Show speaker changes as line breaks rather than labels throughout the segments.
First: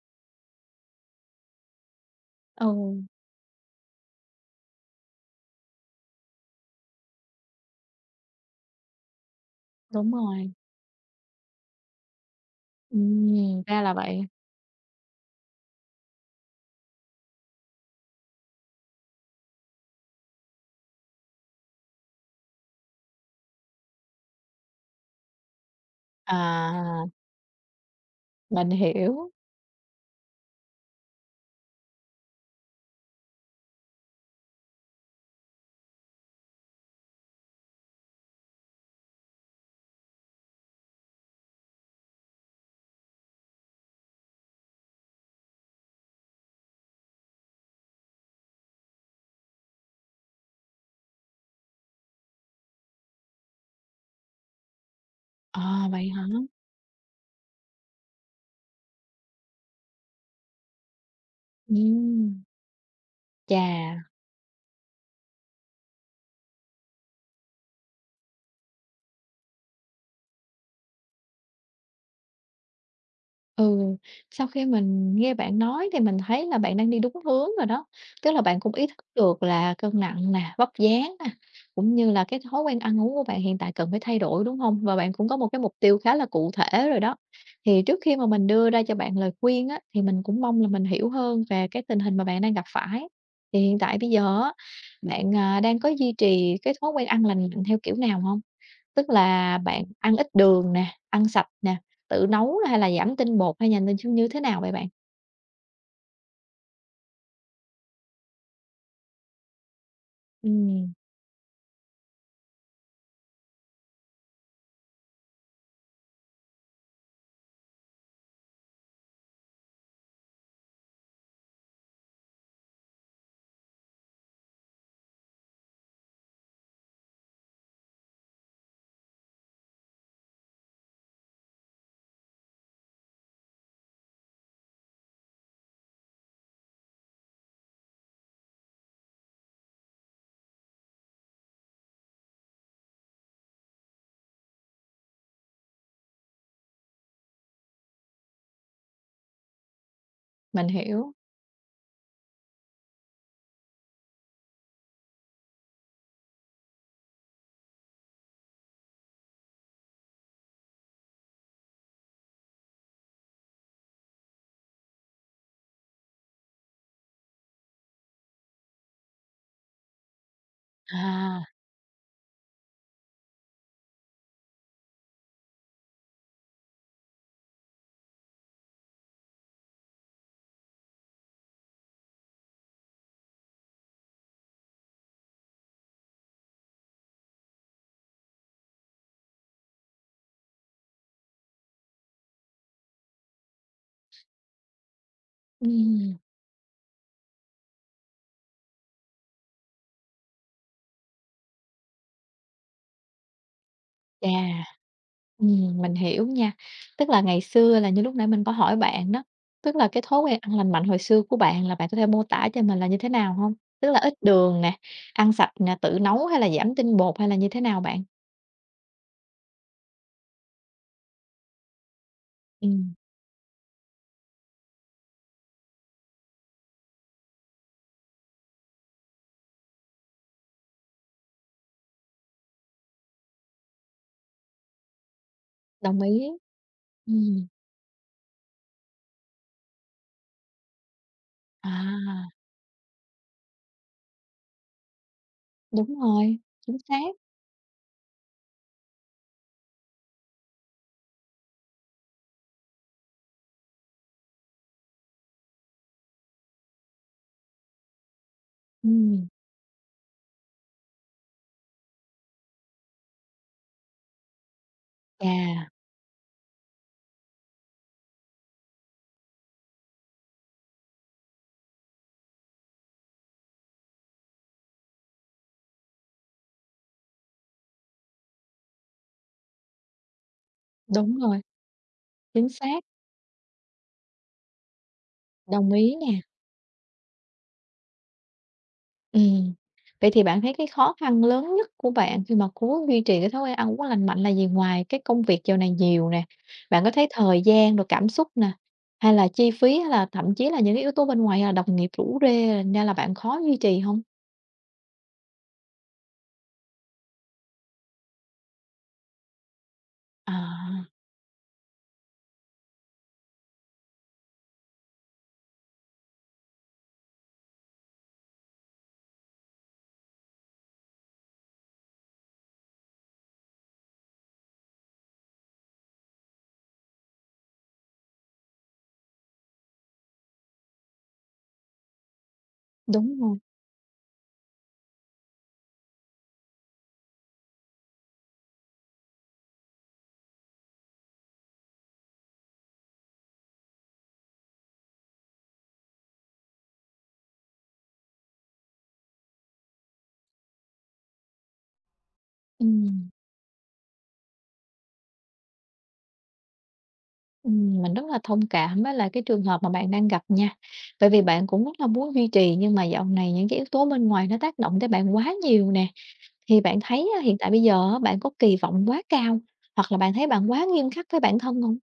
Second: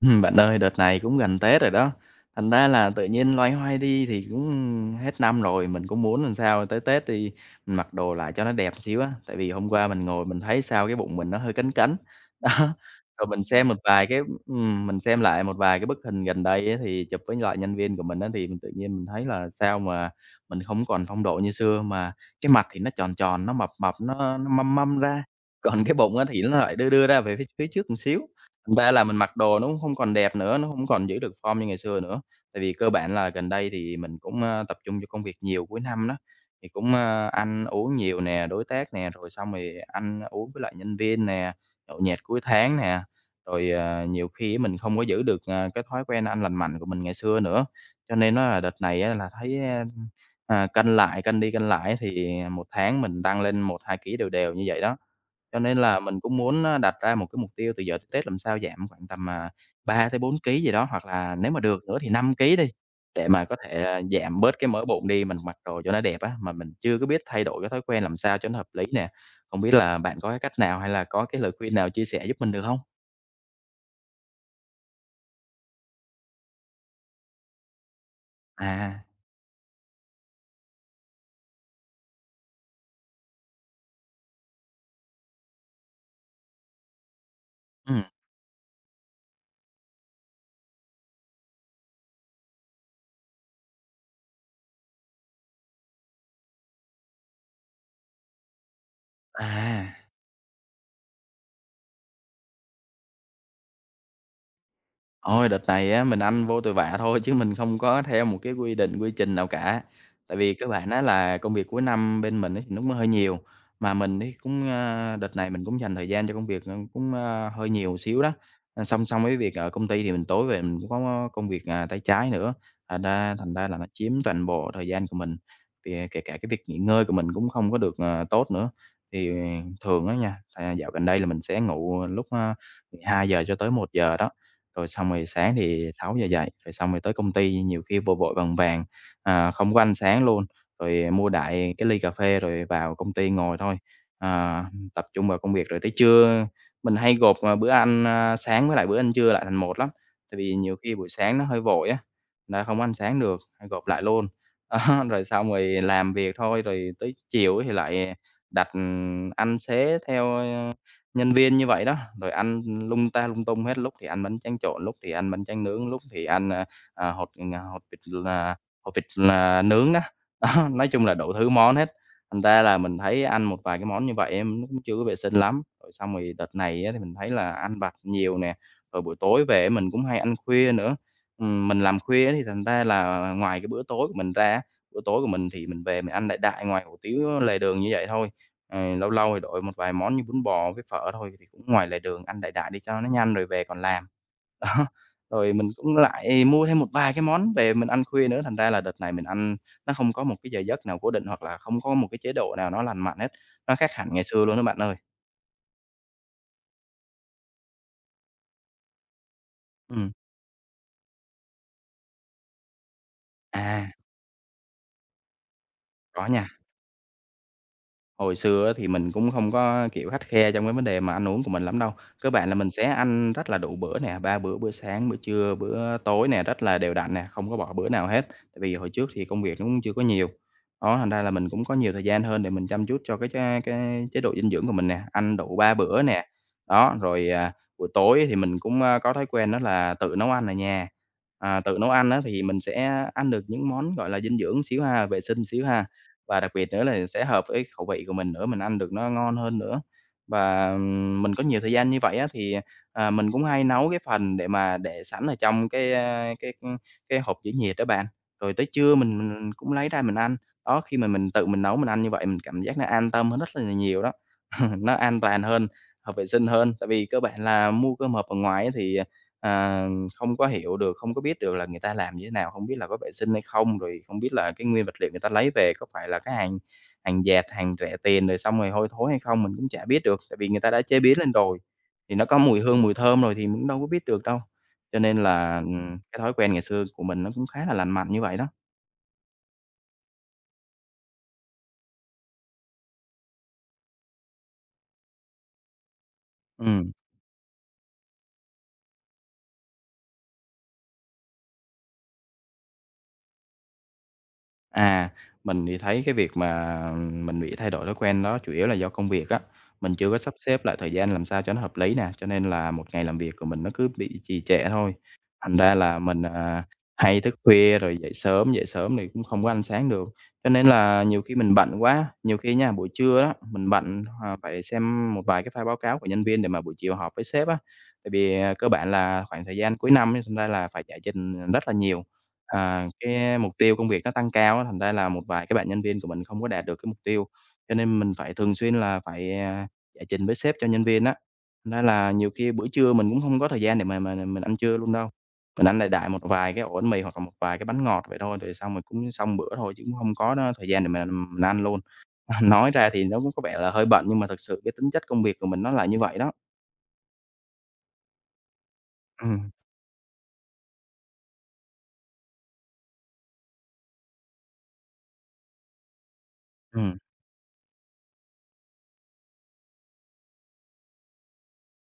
Bạn ơi, đợt này cũng gần Tết rồi đó, thành ra là
Ừ,
tự nhiên loay hoay đi thì cũng hết năm rồi, mình cũng muốn làm sao tới Tết thì mình mặc đồ lại cho nó đẹp xíu á. Tại vì hôm qua mình
đúng
ngồi mình
rồi.
thấy sao cái bụng mình nó hơi cánh cánh, đó. Rồi mình
Ừm,
xem một
Ra là
vài cái
vậy.
mình xem lại một vài cái bức hình gần đây á, thì chụp với lại nhân viên của mình á, thì mình tự nhiên mình thấy là sao mà mình không còn phong độ như xưa, mà cái mặt thì nó tròn tròn, nó mập mập, nó mâm măm ra, còn cái bụng á thì nó lại đưa
À,
đưa ra về phía phía trước một xíu.
mình
Thành ra là mình
hiểu.
mặc đồ nó cũng không còn đẹp nữa, nó không còn giữ được form như ngày xưa nữa. Tại vì cơ bản là gần đây thì mình cũng, tập trung cho công việc nhiều cuối năm đó, thì cũng, ăn uống nhiều nè, đối tác nè, rồi xong rồi ăn uống với lại nhân viên nè, nhậu nhẹt cuối tháng nè. Rồi, nhiều khi mình không có giữ được, cái thói quen ăn lành mạnh của mình ngày xưa nữa. Cho nên nó là đợt này á là thấy, cân lại, cân đi cân lại thì một tháng mình tăng lên 1 2 ký đều đều như vậy đó. Cho nên
À,
là
vậy
mình
hả?
cũng muốn đặt ra một cái mục tiêu từ giờ tới Tết làm sao giảm khoảng tầm 3 tới 4 ký gì đó, hoặc là nếu mà được nữa thì 5
Ừm,
ký đi, để mà có
chà.
thể giảm bớt cái mỡ bụng đi, mình mặc đồ cho nó đẹp á, mà mình chưa có biết thay đổi cái thói quen làm sao cho nó hợp lý nè. Không biết là bạn có cái cách nào hay là có cái lời khuyên nào chia sẻ giúp mình được không?
Ừ, sau khi mình nghe bạn nói thì mình thấy là bạn đang đi đúng hướng rồi đó. Tức là bạn cũng ý thức
À,
được là cân nặng nè, vóc dáng nè, cũng như là cái thói quen ăn uống của bạn hiện tại cần phải thay đổi, đúng không? Và bạn cũng có một cái mục tiêu khá là cụ thể rồi đó. Thì trước
ừm,
khi mà mình đưa ra cho bạn lời khuyên á, thì mình cũng mong là mình hiểu hơn về cái tình hình mà bạn đang gặp phải. Thì hiện tại bây giờ á, bạn, à, đang có duy trì cái thói quen ăn lành mạnh theo kiểu nào không? Tức là bạn
à.
ăn ít đường nè, ăn sạch nè, tự nấu hay là giảm tinh bột hay là nên như như thế nào vậy bạn?
Ôi, đợt này á, mình ăn vô tội vạ thôi chứ mình không có theo một cái quy định, quy trình nào cả. Tại vì cơ bản
Ừm,
á là công việc cuối năm bên mình ấy thì nó cũng hơi nhiều, mà mình ấy cũng, đợt này mình cũng dành thời gian cho công việc, ừm, cũng, hơi nhiều một xíu đó. À, song song với việc ở công ty thì mình tối về mình cũng có công việc, tay trái nữa, thành ra là nó chiếm toàn bộ thời gian của mình, thì, kể cả cái việc nghỉ ngơi của mình cũng không có được, tốt nữa. Thì ờ, thường á nha, dạo gần đây là mình sẽ ngủ lúc 12 giờ cho tới 1 giờ đó. Rồi xong rồi sáng thì 6 giờ dậy, rồi xong rồi tới công ty nhiều khi vội vội vàng vàng, không có ăn sáng luôn, rồi mua đại cái ly cà phê rồi vào công ty ngồi thôi, à, tập trung vào công việc. Rồi tới trưa mình hay gộp bữa ăn sáng với lại bữa ăn trưa lại thành một lắm, tại vì
mình
nhiều khi buổi
hiểu.
sáng nó hơi vội á, đã không có ăn sáng được, hay gộp lại luôn. Đó, rồi xong rồi làm việc thôi, rồi tới chiều á thì lại đặt ăn xế theo, nhân viên như vậy đó, rồi ăn lung ta lung tung hết, lúc thì ăn bánh tráng trộn, lúc thì ăn bánh tráng nướng, lúc thì ăn, à, hột, à, hột vịt là hột vịt là nướng đó. Đó, nói chung là đủ
À,
thứ món hết, thành ra là mình thấy ăn một vài cái món như vậy em nó cũng chưa có vệ sinh lắm. Rồi xong rồi đợt này á thì mình thấy là ăn vặt nhiều nè, rồi buổi tối về mình cũng hay ăn khuya nữa. Mình làm khuya thì thành ra là ngoài cái bữa tối của mình ra bữa tối của mình thì mình về mình ăn đại đại ngoài hủ tiếu lề đường như vậy thôi. Ờ, lâu lâu thì đổi một vài món như bún bò với phở thôi thì cũng ngoài lề đường ăn đại đại đi cho nó nhanh rồi về còn làm. Đó, rồi mình cũng
ừm,
lại mua thêm một vài cái món về mình ăn khuya nữa, thành ra là đợt này mình ăn nó không có một cái giờ giấc nào cố định hoặc là không có một cái chế độ nào nó lành mạnh hết, nó khác hẳn ngày xưa luôn đó bạn
chà,
ơi.
mình hiểu nha. Tức là ngày xưa là như lúc nãy mình có hỏi bạn đó, tức là cái
Ừm,
thói quen ăn lành mạnh hồi xưa của bạn là bạn có thể mô tả cho mình là như thế nào hông?
à,
Tức là ít đường nè, ăn sạch nè, tự nấu
có
hay
nha.
là giảm tinh bột hay là như thế nào bạn?
Hồi xưa á thì mình cũng không có, kiểu, khắt khe trong cái vấn đề mà ăn uống của mình lắm đâu. Cơ bản là mình sẽ
Ừm,
ăn rất là đủ bữa nè, 3 bữa, bữa sáng, bữa trưa, bữa tối nè, rất là đều đặn nè, không có bỏ bữa nào hết. Tại vì hồi trước thì công việc nó cũng chưa có nhiều, đó, thành ra là mình cũng có nhiều thời gian hơn để mình chăm chút cho cái chế độ dinh dưỡng của mình nè, ăn đủ 3
đồng
bữa nè.
ý.
Đó, rồi,
Ừm,
à, buổi tối thì mình cũng có thói quen đó là tự nấu ăn ở nhà. À,
à,
tự nấu ăn á thì mình sẽ ăn được những món, gọi là, dinh dưỡng xíu ha, vệ sinh xíu ha.
đúng rồi,
Và đặc biệt
chính
nữa
xác.
là sẽ hợp với khẩu vị của mình nữa, mình ăn được nó ngon hơn nữa. Và, mình có nhiều thời gian như vậy á, thì mình cũng hay nấu cái phần để mà để sẵn ở trong cái hộp giữ nhiệt đó bạn, rồi tới trưa mình
Ừm,
mình cũng lấy ra mình ăn. Đó, khi mà mình tự mình nấu mình ăn như vậy mình cảm giác nó an tâm hơn rất là nhiều đó, nó an toàn
chà,
hơn, hợp vệ sinh hơn. Tại vì cơ bản là mua cơm hộp ở ngoài á thì, à, không có hiểu được, không có biết được là người ta làm như thế nào, không biết là có vệ sinh hay không, rồi không biết là cái nguyên vật liệu người ta lấy về có phải là cái hàng hàng dệt, hàng rẻ tiền rồi xong rồi hôi thối hay không, mình cũng chả biết được, tại vì người ta đã chế
đúng
biến lên
rồi,
rồi, thì nó có
chính
mùi
xác,
hương, mùi thơm rồi thì mình cũng đâu có biết được đâu. Cho nên là,
đồng ý
ừm, cái
nè.
thói quen ngày xưa của mình nó cũng khá là lành mạnh như vậy đó.
Ừm. Vậy thì bạn thấy cái khó khăn lớn nhất của bạn khi mà cố duy trì cái thói quen ăn uống lành mạnh là gì? Ngoài cái công việc giờ này nhiều nè, bạn có
Ừm.
thấy thời gian rồi cảm xúc nè, hay là chi phí, hay là thậm chí là những cái yếu tố bên ngoài như là đồng nghiệp rủ rê nên là bạn khó duy trì không?
À, mình thì thấy cái việc mà mình bị thay đổi thói quen đó chủ yếu là do công việc á. Mình chưa có
À,
sắp xếp lại thời gian làm sao cho nó hợp lý nè, cho nên là một ngày làm việc của mình nó cứ bị trì trệ thôi. Thành ra là mình hay thức khuya rồi dậy sớm thì cũng không có ăn sáng được. Cho nên là nhiều khi mình bận quá, nhiều khi nha, buổi trưa đó mình bận phải xem một vài cái file báo cáo của nhân viên để mà buổi chiều họp với sếp á. Tại vì cơ bản là khoảng thời gian cuối năm ấy, thành ra là phải giải trình rất là nhiều. À,
đúng rồi.
cái mục tiêu công việc nó tăng cao á, thành ra là một vài cái bạn nhân viên của mình không có đạt được cái mục tiêu, cho nên mình phải thường xuyên là phải giải trình với sếp cho nhân viên á. Thành ra là nhiều khi bữa trưa mình cũng không có thời gian để mà mình ăn trưa luôn đâu, mình ăn đại đại một vài cái ổ bánh mì hoặc là một vài cái bánh ngọt vậy thôi, rồi xong rồi cũng xong bữa thôi chứ cũng không có đó thời gian để mà mình ăn luôn. Nói ra thì
Ừm,
nó cũng có vẻ là hơi bận nhưng mà thực sự cái tính chất công việc của mình nó là như vậy đó.
mình rất là thông cảm với lại cái trường
Ừm,
hợp mà bạn đang gặp nha. Bởi vì bạn cũng rất là muốn duy trì nhưng mà dạo này những cái yếu tố bên ngoài nó tác động tới bạn quá nhiều nè. Thì bạn
ừm.
thấy á, hiện tại bây giờ á, bạn có kỳ vọng quá cao, hoặc là bạn thấy bạn quá nghiêm khắc với bản thân không?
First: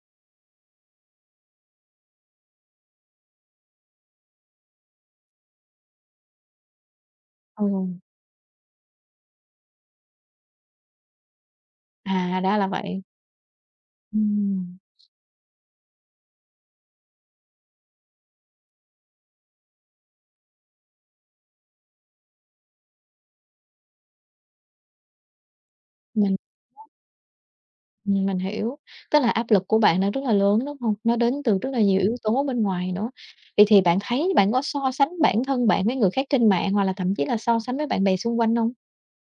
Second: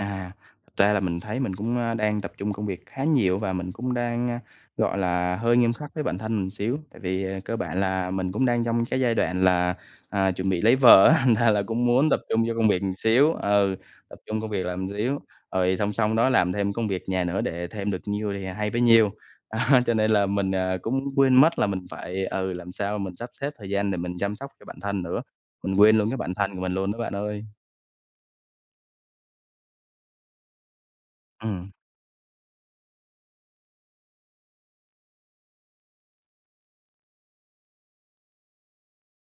À, thật ra là mình thấy mình cũng đang tập trung công việc khá nhiều và mình cũng đang gọi là, hơi nghiêm khắc với bản thân mình xíu. Tại vì, cơ
Ừ.
bản là mình cũng đang trong cái giai đoạn là, chuẩn bị lấy vợ á, thành ra là cũng muốn tập
À,
trung cho
ra là
công việc một
vậy.
xíu, ừ, tập trung công việc
Ừm.
làm xíu, rồi song song đó làm thêm công việc nhà nữa để thêm được nhiêu thì hay bấy nhiêu. Đó, cho nên là mình, cũng quên mất là mình phải, ừ, làm sao mình sắp xếp thời gian để mình chăm sóc cho bản thân nữa, mình quên luôn cái bản
Mình
thân của mình luôn đó bạn ơi.
mình hiểu, tức là áp lực của bạn nó rất là lớn, đúng không? Nó đến từ rất
Ừm.
là nhiều yếu tố bên ngoài nữa. Vậy thì bạn thấy bạn có so sánh bản thân bạn với người khác trên mạng, hoặc là thậm chí là so sánh với bạn bè xung quanh không?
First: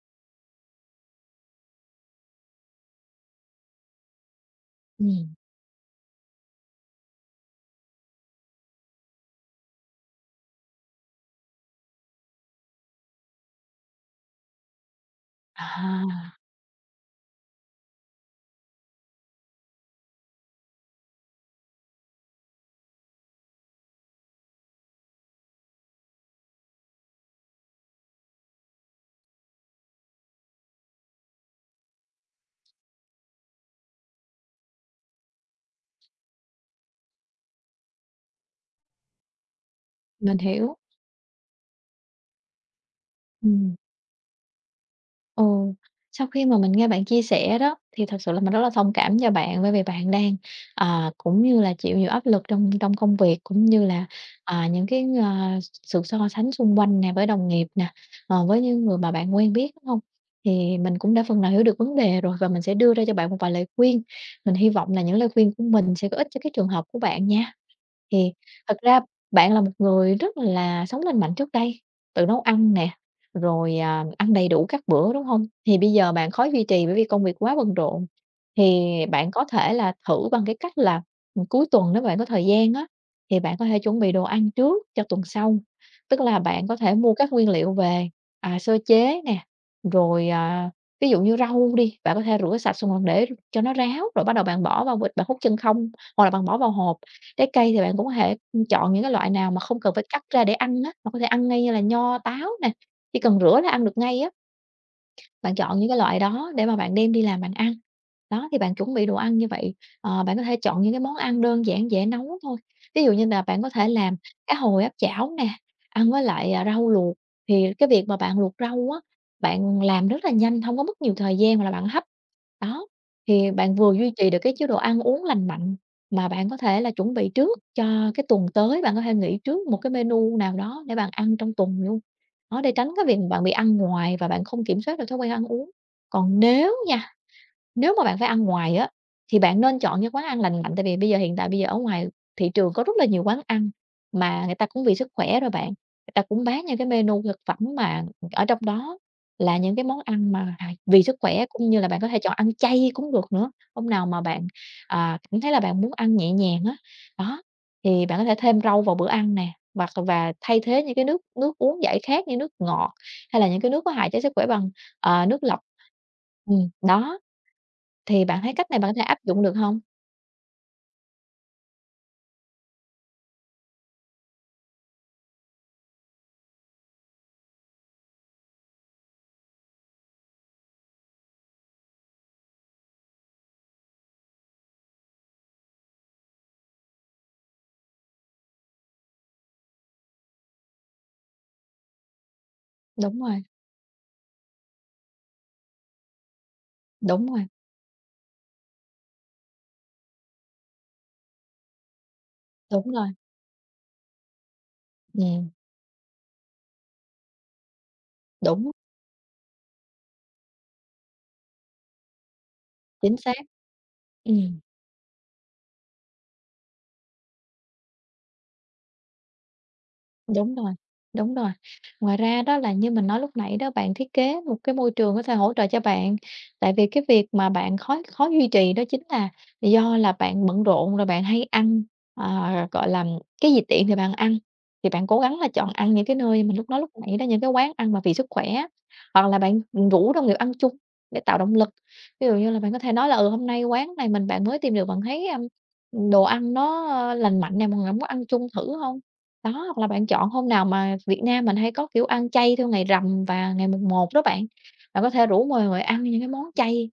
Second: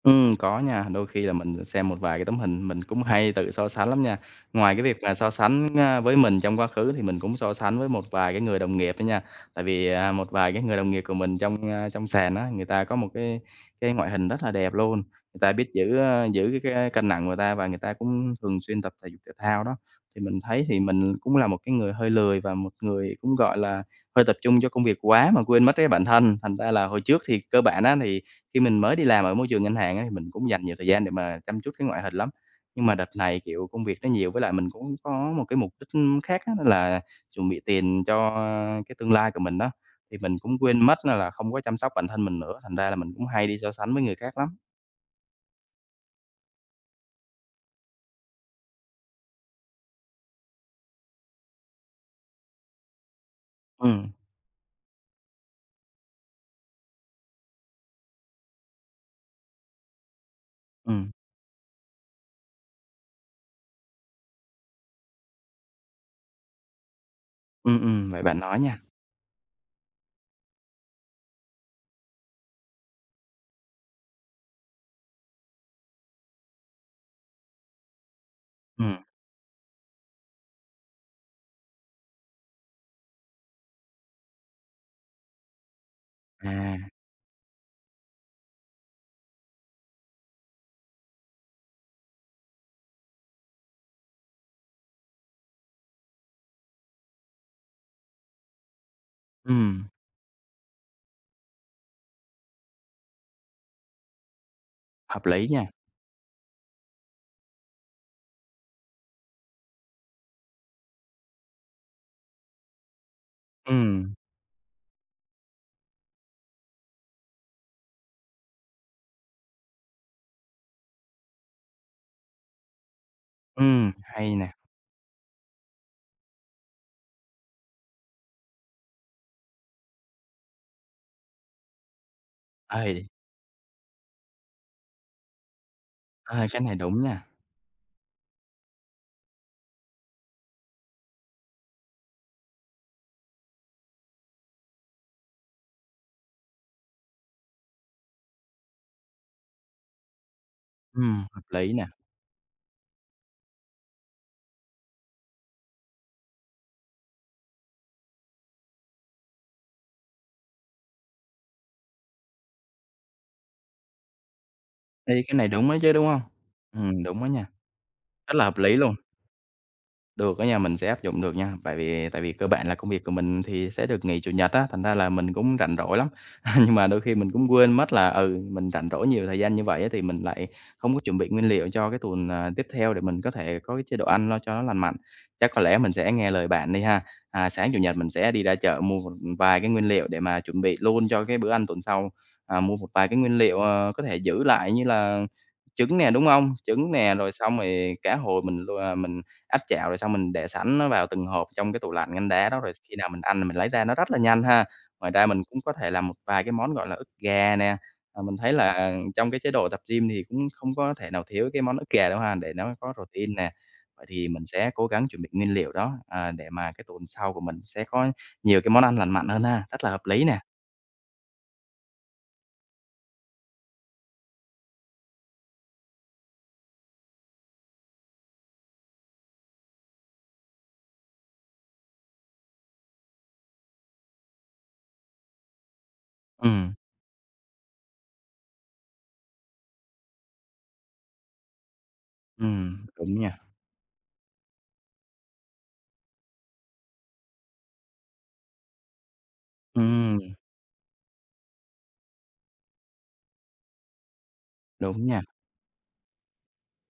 Có nha, đôi khi là mình xem một vài cái tấm hình mình cũng hay tự so sánh lắm nha. Ngoài cái việc mà so
Ừm.
sánh, với mình trong quá khứ thì mình cũng so sánh với một vài cái người đồng nghiệp đó nha. Tại vì, một vài cái người đồng nghiệp của mình trong, trong sàn á, người ta có một cái ngoại hình rất là đẹp luôn, người ta biết giữ,
À,
giữ cái cân nặng của người ta và người ta cũng thường xuyên tập thể dục thể thao đó. Thì mình thấy thì mình cũng là một cái người hơi lười và một người cũng, gọi là, hơi tập trung cho công việc quá mà quên mất cái bản thân. Thành ra là hồi trước thì cơ bản á thì khi mình mới đi làm ở môi trường ngân hàng á, thì mình cũng dành nhiều thời gian để mà chăm chút cái ngoại hình lắm. Nhưng mà đợt này, kiểu, công việc nó nhiều với lại mình cũng có một cái mục đích, khác á, đó là chuẩn bị tiền cho cái tương lai của mình đó thì
mình
mình cũng
hiểu.
quên mất á là không có chăm sóc bản thân mình nữa, thành ra là mình cũng hay đi so
Ừm.
sánh với người khác lắm.
Ồ, sau khi mà mình nghe bạn chia sẻ đó, thì thật sự là mình rất là thông cảm cho bạn, bởi vì bạn đang, à, cũng như là chịu nhiều áp lực trong trong công việc, cũng như
Ừ
là, à, những cái, sự so sánh xung quanh nè, với đồng nghiệp nè, với những người mà bạn quen biết, đúng hông? Thì
ừ
mình cũng đã phần nào hiểu được vấn đề rồi và mình sẽ đưa ra cho bạn một vài lời khuyên. Mình hy vọng là những lời khuyên của mình sẽ có ích cho cái trường hợp của bạn nha.
ừ ừm, vậy
Thì
bạn nói
thật
nha.
ra bạn là một người rất là sống lành mạnh trước đây, tự nấu ăn nè, rồi, à, ăn đầy đủ các bữa, đúng không? Thì bây giờ bạn khó duy trì bởi vì công việc quá bận rộn,
Ừ
thì bạn có thể là thử bằng cái cách là, cuối tuần nếu bạn có thời gian á, thì bạn có thể chuẩn bị đồ ăn trước cho tuần sau. Tức là bạn có
à,
thể mua các nguyên liệu về, à, sơ chế nè, rồi, à, ví dụ như rau đi, bạn có thể rửa sạch xong bạn để cho nó ráo, rồi bắt đầu bạn bỏ vào bịch, bạn hút chân không, hoặc là bạn bỏ vào hộp. Trái cây thì bạn cũng có thể, chọn những cái loại nào mà không
ừm,
cần phải cắt ra để ăn á, mà có thể ăn ngay như là nho, táo nè. Chỉ cần rửa là ăn được ngay á,
Hợp lý
bạn
nha.
chọn những cái loại đó để mà bạn đem đi làm bạn ăn. Đó, thì bạn chuẩn bị đồ ăn như vậy, bạn có thể chọn những cái món ăn đơn giản dễ nấu thôi. Ví dụ như là bạn có
Ừ
thể làm cá hồi áp chảo nè, ăn với lại, à, rau luộc, thì cái việc mà bạn luộc rau á, bạn làm rất là nhanh, không có mất nhiều thời gian hoặc là bạn hấp. Đó, thì bạn
ừ
vừa duy trì
Hay
được
nè.
cái chế độ ăn uống lành mạnh, mà bạn có thể là chuẩn bị trước cho cái tuần tới, bạn có thể nghĩ trước một cái menu nào đó để bạn ăn trong tuần luôn. Đó, để tránh cái
Ơi
việc bạn bị ăn ngoài và bạn không kiểm soát được thói quen ăn uống. Còn
ơi cái này
nếu
đúng
nha,
nha.
nếu mà bạn phải ăn ngoài á, thì bạn nên chọn những quán ăn lành mạnh, tại vì bây giờ hiện tại bây giờ ở ngoài thị trường có rất là nhiều quán ăn mà người ta cũng vì sức khỏe rồi bạn, người ta cũng bán những cái menu thực phẩm mà ở trong đó là những cái món ăn mà hài
Ừ
vì sức
hợp
khỏe, cũng
lý
như
nè.
là bạn có thể chọn ăn chay cũng được nữa. Hôm nào mà bạn, à, cảm thấy là bạn muốn ăn nhẹ nhàng á, đó, thì bạn có thể thêm rau vào bữa ăn nè, hoặc và thay thế những cái nước nước uống giải khát như nước ngọt hay là những cái nước có hại cho sức khỏe bằng,
Ê, cái
nước
này
lọc.
đúng đấy chứ, đúng không? Ừ
Đó.
đúng đó nha,
Thì
rất
bạn
là
thấy
hợp
cách
lý
này bạn có
luôn.
thể áp dụng được hông?
Được á nha, mình sẽ áp dụng được nha, tại vì cơ bản là công việc của mình thì sẽ được nghỉ Chủ nhật á, thành ra là mình cũng rảnh rỗi lắm. Nhưng mà đôi khi mình cũng quên mất là, ừ, mình rảnh rỗi nhiều thời gian như vậy á thì mình lại không có chuẩn bị nguyên liệu cho cái tuần, tiếp theo để mình có thể có cái chế độ ăn lo cho nó lành mạnh. Chắc có lẽ mình sẽ nghe lời bạn đi ha. À, sáng Chủ nhật mình sẽ đi ra chợ mua một vài cái nguyên liệu để mà chuẩn bị luôn cho cái bữa ăn tuần sau, mua một vài cái
Đúng
nguyên
rồi,
liệu, ờ, có thể giữ lại như là trứng nè, đúng không? Trứng nè,
đúng
rồi
rồi,
xong rồi cá hồi mình áp chảo rồi xong mình để sẵn nó vào từng hộp trong cái tủ lạnh ngăn đá đó, rồi
đúng
khi
rồi,
nào mình ăn là mình lấy ra nó rất là nhanh ha. Ngoài ra mình
ừm,
cũng có thể làm một vài cái món, gọi là, ức gà nè, ờ, mình thấy
đúng,
là trong cái chế độ tập gym thì cũng không có thể nào thiếu cái món ức gà đâu ha, để nó có
chính xác.
protein nè. Vậy thì mình
Ừm.
sẽ cố gắng chuẩn bị nguyên liệu đó, để mà cái tuần sau của mình sẽ có nhiều cái món ăn lành mạnh hơn ha, rất là hợp lý nè.
Đúng rồi, đúng rồi. Ngoài ra đó là như mình nói lúc nãy đó, bạn thiết kế một cái môi trường có thể hỗ trợ cho bạn, tại vì cái việc mà bạn khó khó duy trì đó chính là do là bạn bận rộn rồi bạn hay ăn, à, gọi là, cái gì tiện thì bạn ăn. Thì bạn cố gắng là chọn ăn những cái nơi mình lúc
Ừm,
nói lúc nãy đó, những cái quán ăn mà vì sức khỏe hoặc là bạn, rủ đồng nghiệp ăn chung để tạo động lực. Ví dụ như là bạn có thể nói
đúng
là "Ừ,
nha,
hôm nay quán này mình bạn mới tìm được, bạn thấy, đồ ăn nó lành mạnh nè, mọi người hổng có ăn chung thử không?" Đó, hoặc là bạn
ừm,
chọn hôm nào mà Việt Nam mình hay có, kiểu, ăn chay theo ngày rằm và ngày mùng một đó bạn. Bạn
đúng
có
nha.
thể rủ mọi người ăn những cái món chay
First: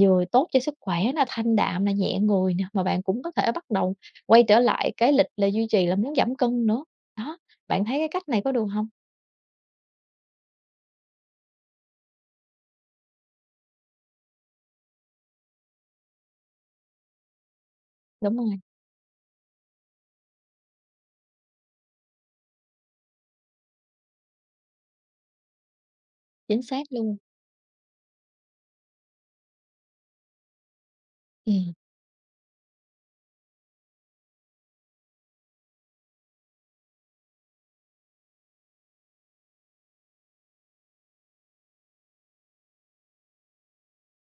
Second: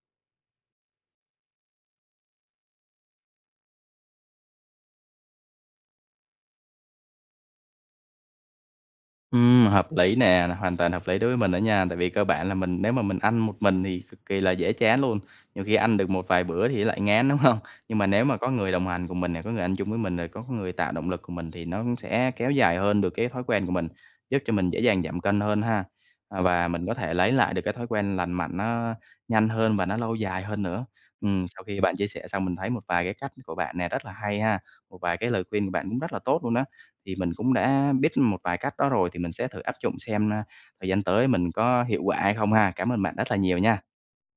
vừa tốt cho sức khỏe nè, thanh đạm nè, nhẹ người nè, mà bạn cũng có thể bắt đầu quay trở lại cái lịch là duy trì là muốn giảm cân nữa. Đó, bạn thấy cái cách này có được không?
Hợp lý nè, hoàn toàn hợp lý đối với mình đó nha, tại vì cơ bản là mình nếu mà mình ăn một mình thì cực kỳ là dễ chán luôn, nhiều khi ăn được một vài bữa thì lại ngán, đúng không? Nhưng mà nếu
Đúng
mà có
rồi,
người đồng hành cùng mình nè, có người ăn chung với mình, rồi có người tạo động lực cùng mình thì nó cũng sẽ kéo dài hơn được cái thói quen của mình, giúp cho mình dễ dàng giảm cân hơn ha. À,
chính
và
xác
mình có thể
luôn.
lấy lại được cái thói quen lành mạnh nó nhanh hơn và nó lâu dài hơn nữa. Sau
Ừm,
khi bạn chia sẻ xong mình thấy một vài cái cách của bạn nè rất là hay ha, một vài cái lời khuyên của bạn cũng rất là tốt luôn đó thì mình cũng đã biết một vài cách đó rồi, thì mình sẽ thử áp dụng xem, thời gian tới mình có hiệu quả hay không ha. Cảm ơn bạn rất là nhiều nha.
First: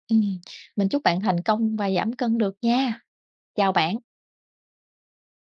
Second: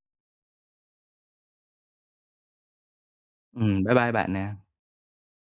ừm, mình chúc bạn thành công và giảm cân được nha. Chào
Bye
bạn.
bye bạn nè.